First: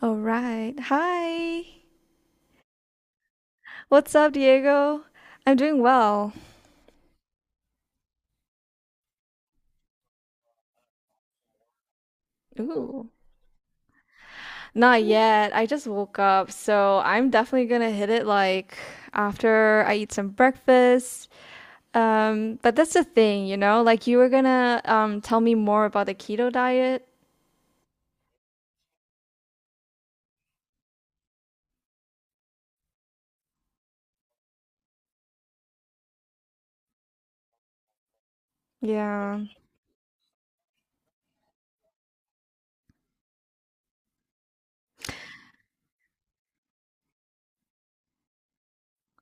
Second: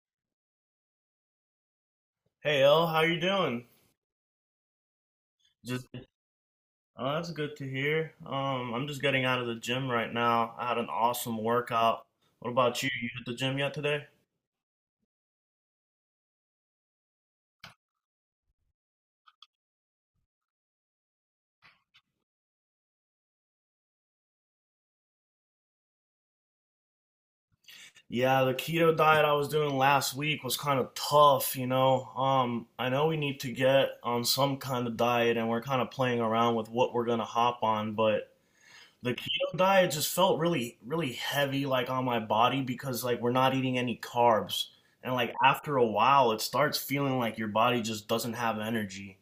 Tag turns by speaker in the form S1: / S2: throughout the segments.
S1: All right. Hi.
S2: Hey L, how you doing?
S1: What's up, Diego? I'm doing
S2: Just
S1: well.
S2: oh, that's good to hear. I'm just getting out of the gym right now. I had an awesome workout. What about you?
S1: Ooh.
S2: You hit the gym yet today?
S1: Not yet. I just woke up, so I'm definitely gonna hit it like after I eat some breakfast. But that's the thing, you know, like you were gonna tell me more about the keto diet.
S2: Yeah, the keto diet I was doing last week was kind of tough, you know. I know we need to get on some kind of diet and we're kind of playing around with what we're gonna hop on, but the
S1: Yeah,
S2: keto diet just felt really, really heavy, like on my body because like we're not eating any carbs. And like after a while, it starts feeling like your body just doesn't have energy.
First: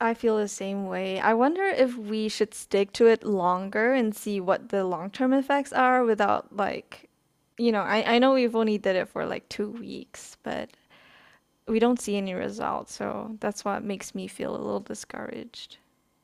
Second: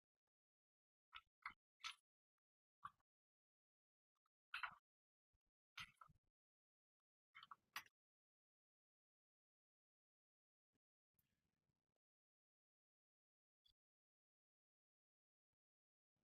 S1: I feel the same way. I wonder if we should stick to it longer and see what the long-term effects are without like, you know, I know we've only did it for like 2 weeks, but we don't see any results. So that's what makes me feel a little discouraged.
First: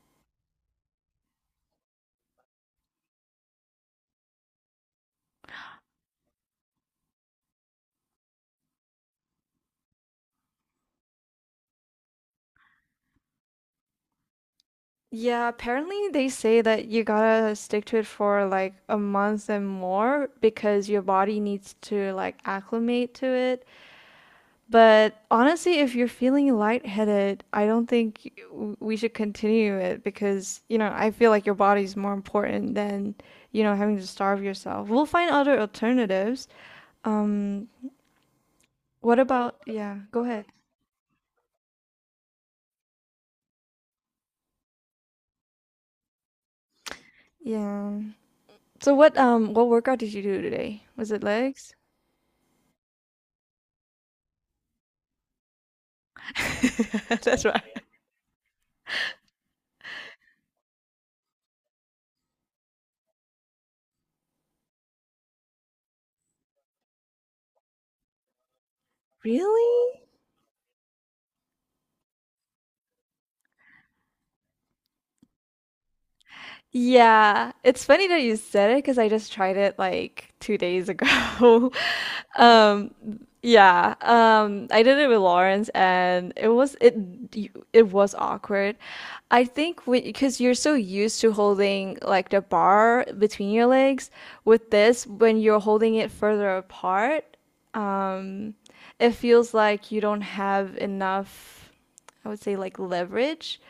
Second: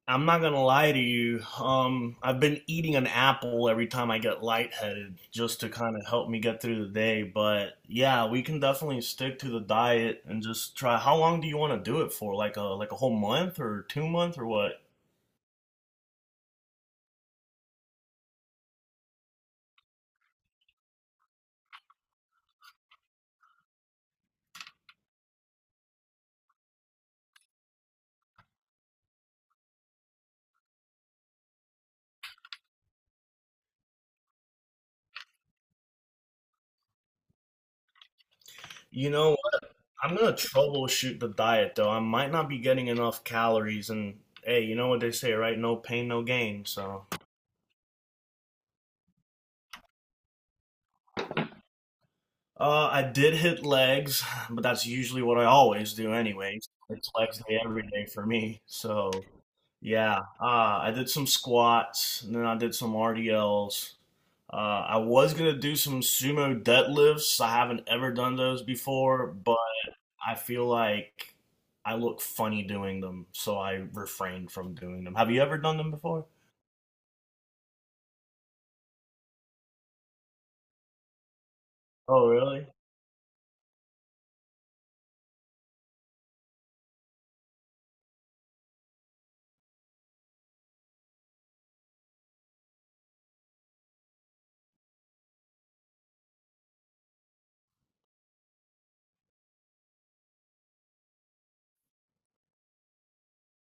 S2: I'm not gonna lie to you. I've been eating an apple every time I get lightheaded just to kind of help me get through the day. But yeah, we can definitely stick to the diet and just try. How long do you want to do it for? Like a whole month or 2 month or what?
S1: Yeah, apparently they say that you gotta stick to it for like a month and more because your body needs to like acclimate to it. But honestly, if you're feeling lightheaded, I don't think we should continue it because, you know, I feel like your body's more important than, you know, having to starve yourself. We'll find other alternatives. Um,
S2: You
S1: what
S2: know,
S1: about, yeah,
S2: I'm
S1: go
S2: gonna
S1: ahead.
S2: troubleshoot the diet though. I might not be getting enough calories, and hey, you know what they say, right? No pain, no gain. So,
S1: Yeah. So what workout did you do today? Was it legs?
S2: I did hit legs, but that's usually what I always do, anyways. It's legs
S1: That's
S2: day
S1: right.
S2: every day for me. So, yeah, I did some squats, and then I did some RDLs. Uh, I was gonna do some sumo deadlifts. I haven't ever done those before, but
S1: Really?
S2: I feel like I look funny doing them, so I refrain from doing them. Have you ever done them before?
S1: Yeah, it's funny that you said it because I just tried it like 2 days ago.
S2: Oh, really?
S1: Um, yeah, I did it with Lawrence, and it was awkward. I think because you're so used to holding like the bar between your legs, with this, when you're holding it further apart, um, it feels like you don't have enough, I would say like leverage.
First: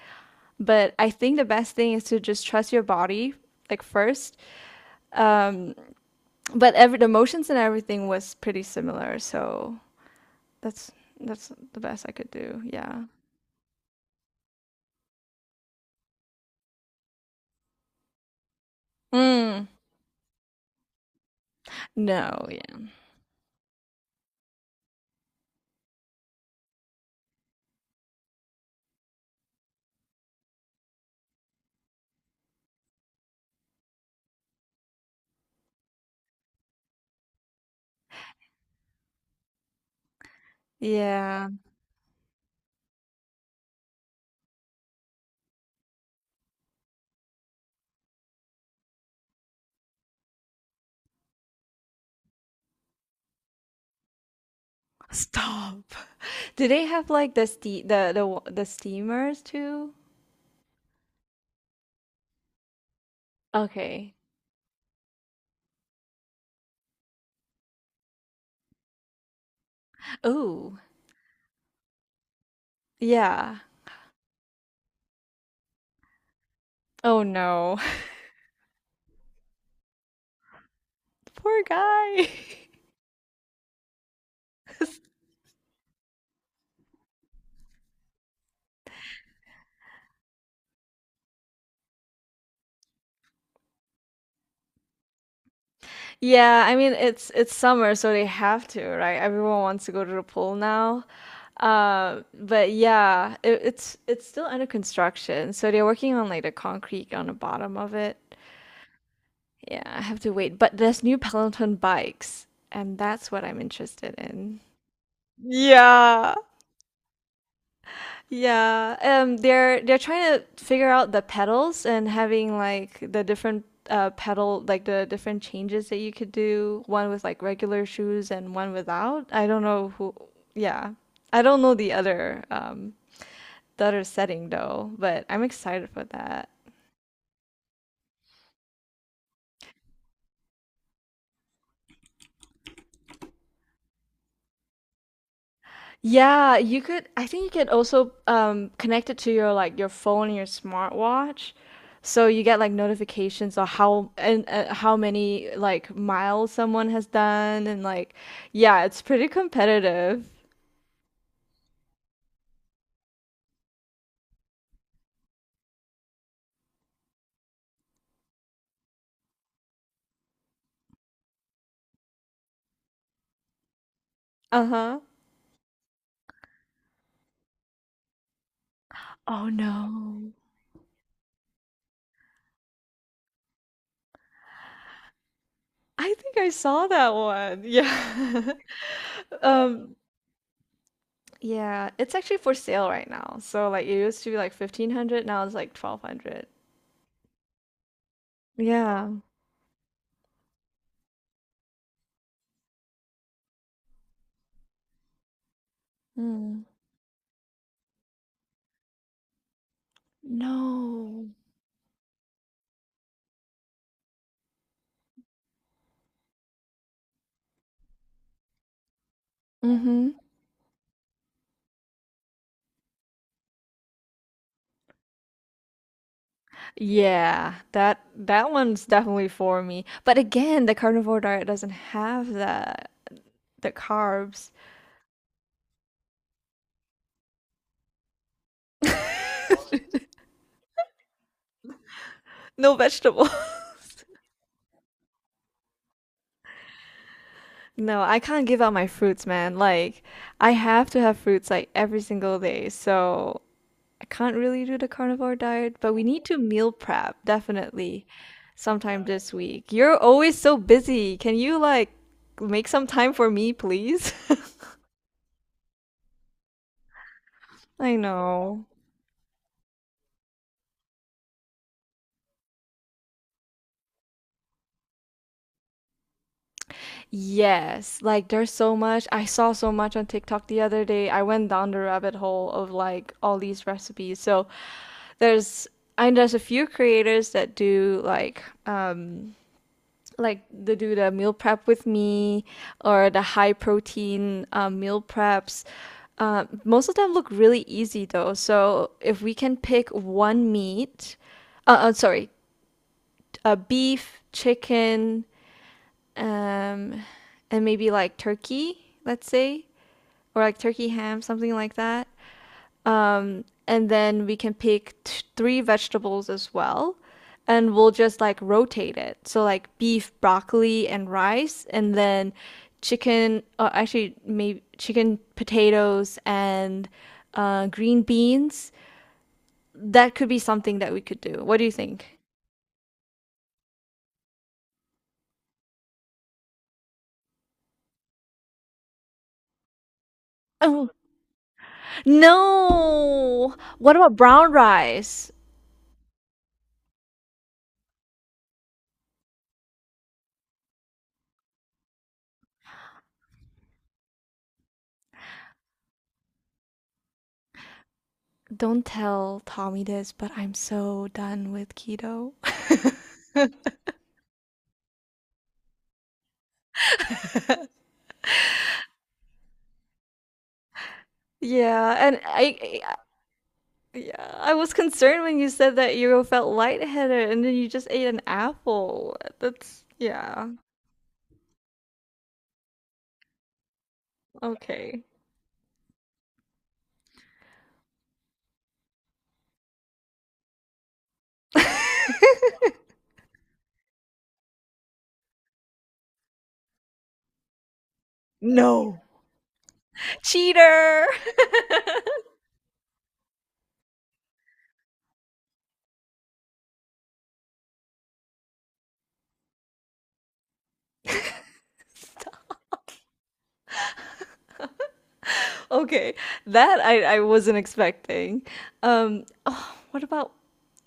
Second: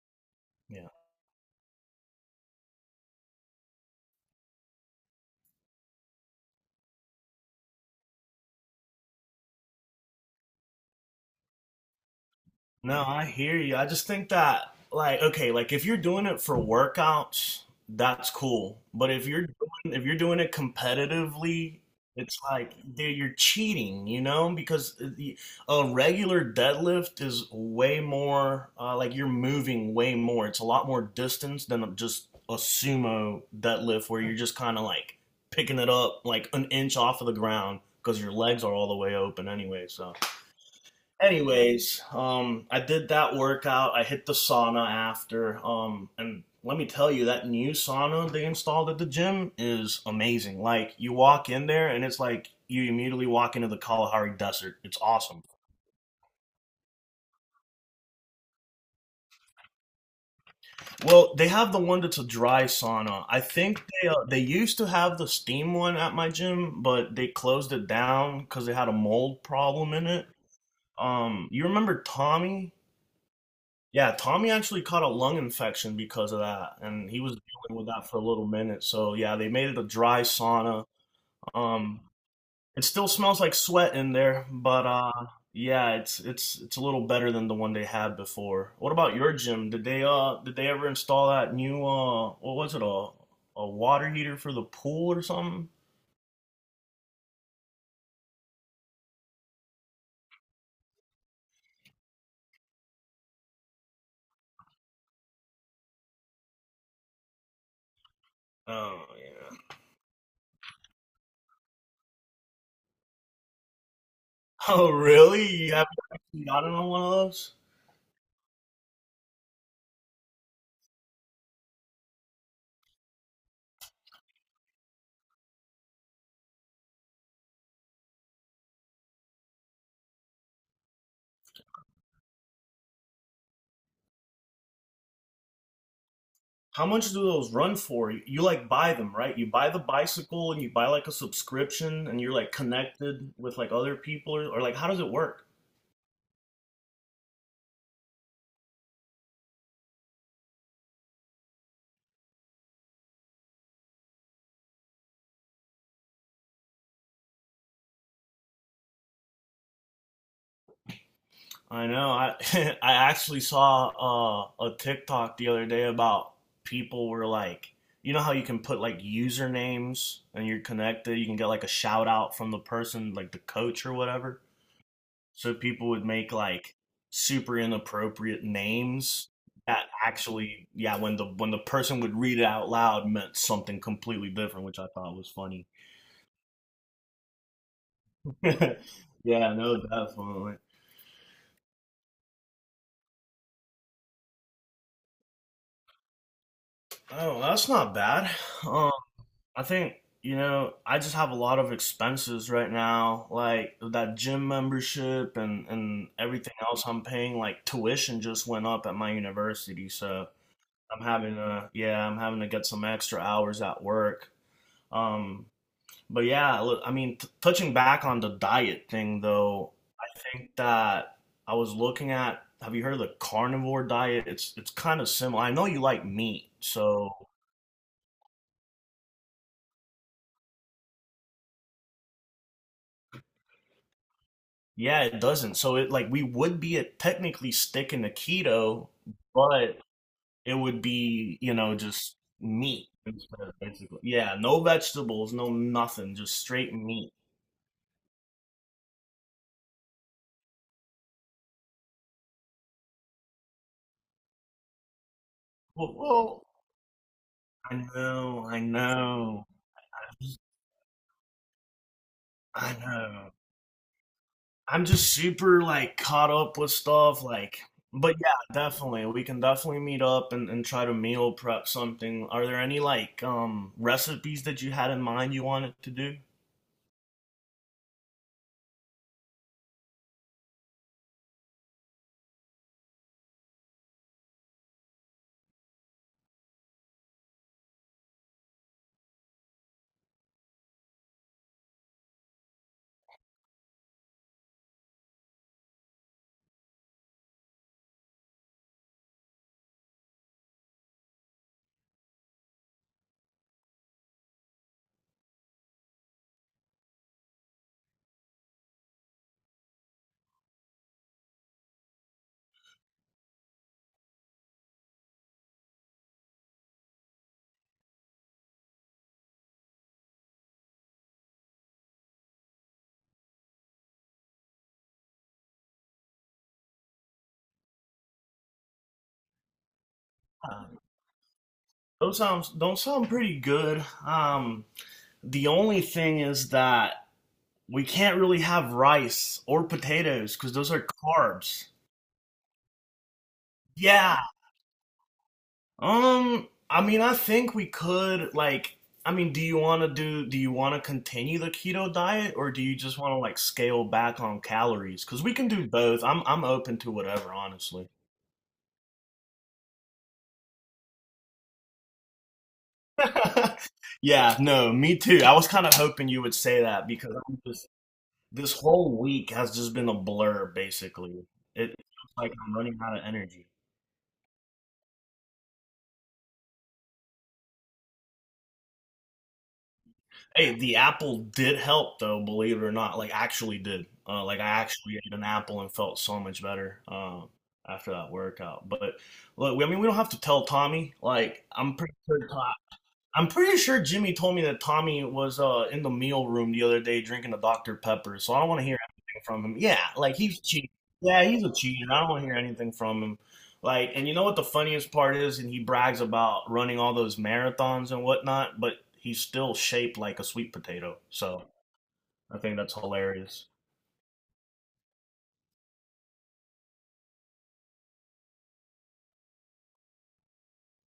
S2: Yeah.
S1: But I think the best thing is to just trust your body, like first. Um, but every the motions and everything was pretty similar, so that's that's the best I could do.
S2: No,
S1: Yeah.
S2: I hear you. I just think that, like, okay, like if you're doing it for workouts, that's cool. But if you're
S1: Mm.
S2: doing, if you're doing it competitively, it's
S1: No.
S2: like,
S1: Yeah.
S2: dude, you're cheating, you know? Because a regular deadlift is way more, like you're moving way more. It's a lot more distance than just a sumo deadlift where you're just kind of like picking it up like an inch off of the ground because your legs are all the way open anyway. So
S1: Yeah.
S2: anyways, I did that workout. I hit the sauna after. And let me tell you, that new sauna they installed at the gym is amazing. Like, you walk in there and it's like you immediately walk into the Kalahari Desert. It's awesome.
S1: Stop. Do they have like the ste the wa- the steamers too?
S2: Well, they have the one that's a dry sauna. I think they
S1: Okay.
S2: uh, they used to have the steam one at my gym, but they closed it down because they had a mold problem in it.
S1: Oh.
S2: You remember Tommy?
S1: Yeah.
S2: Yeah, Tommy actually caught a lung infection because of that, and he
S1: Oh
S2: was dealing
S1: no.
S2: with that for a little minute. So yeah, they made it a dry sauna.
S1: Poor
S2: Um,
S1: guy.
S2: it still smells like sweat in there, but yeah, it's a little better than the one they had before. What about your gym? Did they ever install that new what was it, a water heater for the pool or something?
S1: Yeah, I mean it's summer, so they have to, right? Everyone wants to go to the pool now. But yeah, it's still under construction, so they're working on like the concrete on the bottom of it.
S2: Oh yeah.
S1: Yeah, I have to wait. But there's new Peloton bikes, and that's what I'm interested in.
S2: Oh really? You haven't
S1: Yeah,
S2: actually gotten on one of those?
S1: yeah, they're trying to figure out the pedals and having like the different pedal like the different changes that you could do, one with like regular shoes and one without. I don't know who, yeah. I don't know the other setting though, but I'm excited for that.
S2: How much do those run for? You like buy them, right? You buy the bicycle and you buy like a subscription and you're like connected with like other people or like how does it work?
S1: Yeah, you could I think you could also connect it to your like your phone and your smartwatch. So you get like notifications on how and how many like miles someone has done and like yeah, it's pretty competitive.
S2: I know. I I actually saw a TikTok the other day about people were like, you know how you can put like usernames and you're connected, you can get like a shout out from the person, like the coach or whatever.
S1: Uh-huh.
S2: So people would make like super inappropriate names
S1: Oh
S2: that
S1: no.
S2: actually, yeah, when the person would read it out loud meant something completely different, which I thought was funny.
S1: I think I saw that one. Yeah.
S2: Yeah, no,
S1: Um
S2: definitely.
S1: yeah, it's actually for sale right now. So like it used to be like 1500, now it's like 1200.
S2: Oh, that's not bad. Um,
S1: Yeah.
S2: I think you know I just have a lot of expenses right now, like that gym membership and everything
S1: Mm.
S2: else I'm paying. Like tuition just went up at my university, so I'm
S1: No.
S2: having to, yeah, I'm having to get some extra hours at work. Um, but yeah, look, I mean, t touching back on the diet thing though, I
S1: Mm-hmm.
S2: think that I was looking at, have you heard of the carnivore diet? It's kind of similar. I know you like meat, so
S1: Yeah, that one's definitely for me. But again, the carnivore diet doesn't have the carbs,
S2: yeah, it doesn't. So it like we would be at technically sticking to keto, but it would be, you know, just
S1: no
S2: meat
S1: vegetables.
S2: instead basically. Yeah, no vegetables, no nothing, just straight meat.
S1: No, I can't give up my fruits, man. Like I have to have fruits like every single day. So I can't really do the carnivore diet,
S2: Well,
S1: but we need to
S2: well,
S1: meal prep
S2: I
S1: definitely
S2: know, I
S1: sometime this
S2: know,
S1: week. You're always so busy. Can you like make
S2: I
S1: some time for
S2: know.
S1: me, please?
S2: I'm just super like caught up with stuff like
S1: I
S2: but yeah,
S1: know.
S2: definitely. We can definitely meet up and try to meal prep something. Are there any like recipes that you had in mind you wanted to do?
S1: Yes, like there's so much. I saw so much on TikTok the other day. I went down the rabbit hole of like all these recipes. So there's and there's a few creators that do like they do the meal prep with me or the high protein meal preps. Most of them look really easy though. So if we can pick one meat, uh, uh sorry, beef, chicken, um, and maybe like turkey, let's say, or like turkey ham, something like that. And then we can pick three vegetables as well. And we'll just like rotate it. So, like beef, broccoli, and rice, and then chicken, or actually, maybe chicken, potatoes, and green beans. That could be
S2: Uh,
S1: something that we could do. What do you think?
S2: those sounds don't sound pretty good. Um, the only thing is that we can't really have rice or potatoes because those are
S1: Oh,
S2: carbs.
S1: no. What about
S2: Yeah,
S1: brown rice?
S2: I mean, I think we could like. I mean, do you want to do? Do you want to continue the keto diet, or do you just want to like scale back on calories? Because we can do both. I'm open to whatever, honestly.
S1: Don't tell Tommy this, but I'm so done with keto.
S2: Yeah, no, me too. I was kind of hoping you would say that because I'm just this whole week has just been a blur, basically. It
S1: Yeah,
S2: feels
S1: and
S2: like I'm running out of energy.
S1: I yeah, I was concerned when you said that you felt lightheaded and then you just ate an apple. That's yeah.
S2: Hey, the apple did help though, believe it or not. Like actually did. Like I actually
S1: Okay.
S2: ate an apple and felt so much better after that workout. But look, I mean, we don't have to tell Tommy. Like I'm pretty sure. I'm pretty sure Jimmy told me that Tommy was in the meal room the other day drinking a Dr. Pepper, so I don't want to hear
S1: No.
S2: anything from him. Yeah, like he's cheating.
S1: Cheater.
S2: Yeah, he's a cheater. I don't want to hear anything from him. Like, and you know what the funniest part is? And he brags about running all those marathons and whatnot, but he's still shaped like a sweet potato. So I think that's hilarious.
S1: Okay, that I wasn't expecting. Oh, what about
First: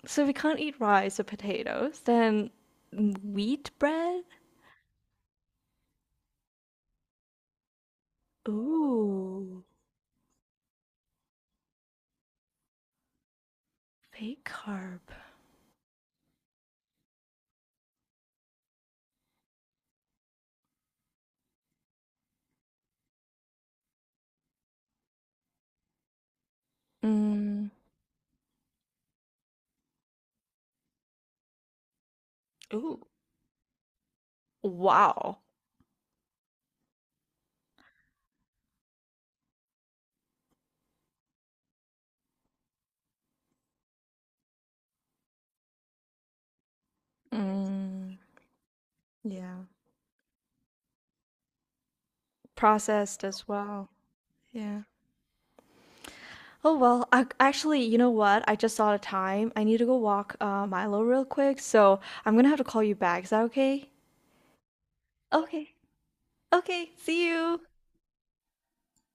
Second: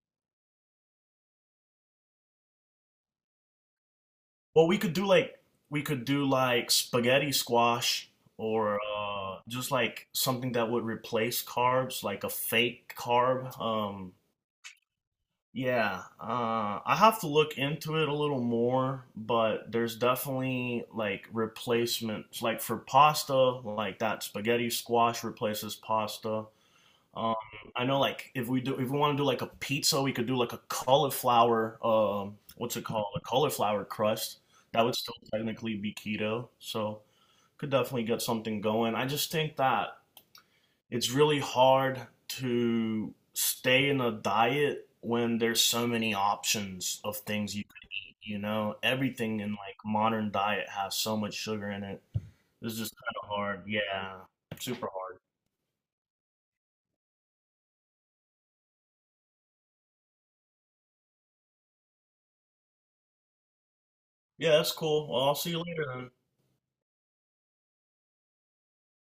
S1: so we can't eat rice or potatoes, then wheat bread?
S2: Well, we could do like spaghetti squash or
S1: Ooh,
S2: just like something that would replace carbs, like a fake carb.
S1: fake carb.
S2: Yeah, I have to look into it a little more, but there's definitely like replacements, like for pasta, like that spaghetti squash replaces pasta. Um,
S1: Mm.
S2: I know, like if we want to do like a pizza, we could do like a cauliflower, what's it
S1: Ooh.
S2: called, a cauliflower crust. That would still
S1: Wow.
S2: technically be keto, so could definitely get something going. I just think that it's really hard to stay in a diet when there's so many options of things you can,
S1: Mm.
S2: you know, everything in
S1: Yeah.
S2: like modern diet has so much sugar in it, it's just kind
S1: Processed
S2: of
S1: as
S2: hard,
S1: well.
S2: yeah,
S1: Yeah.
S2: super hard.
S1: Oh well, I actually, you know what? I just saw the time. I need to go walk Milo real quick, so I'm gonna have to call you back. Is that okay?
S2: Yeah, that's cool. Well, I'll see you
S1: Okay.
S2: later then.
S1: Okay. See you.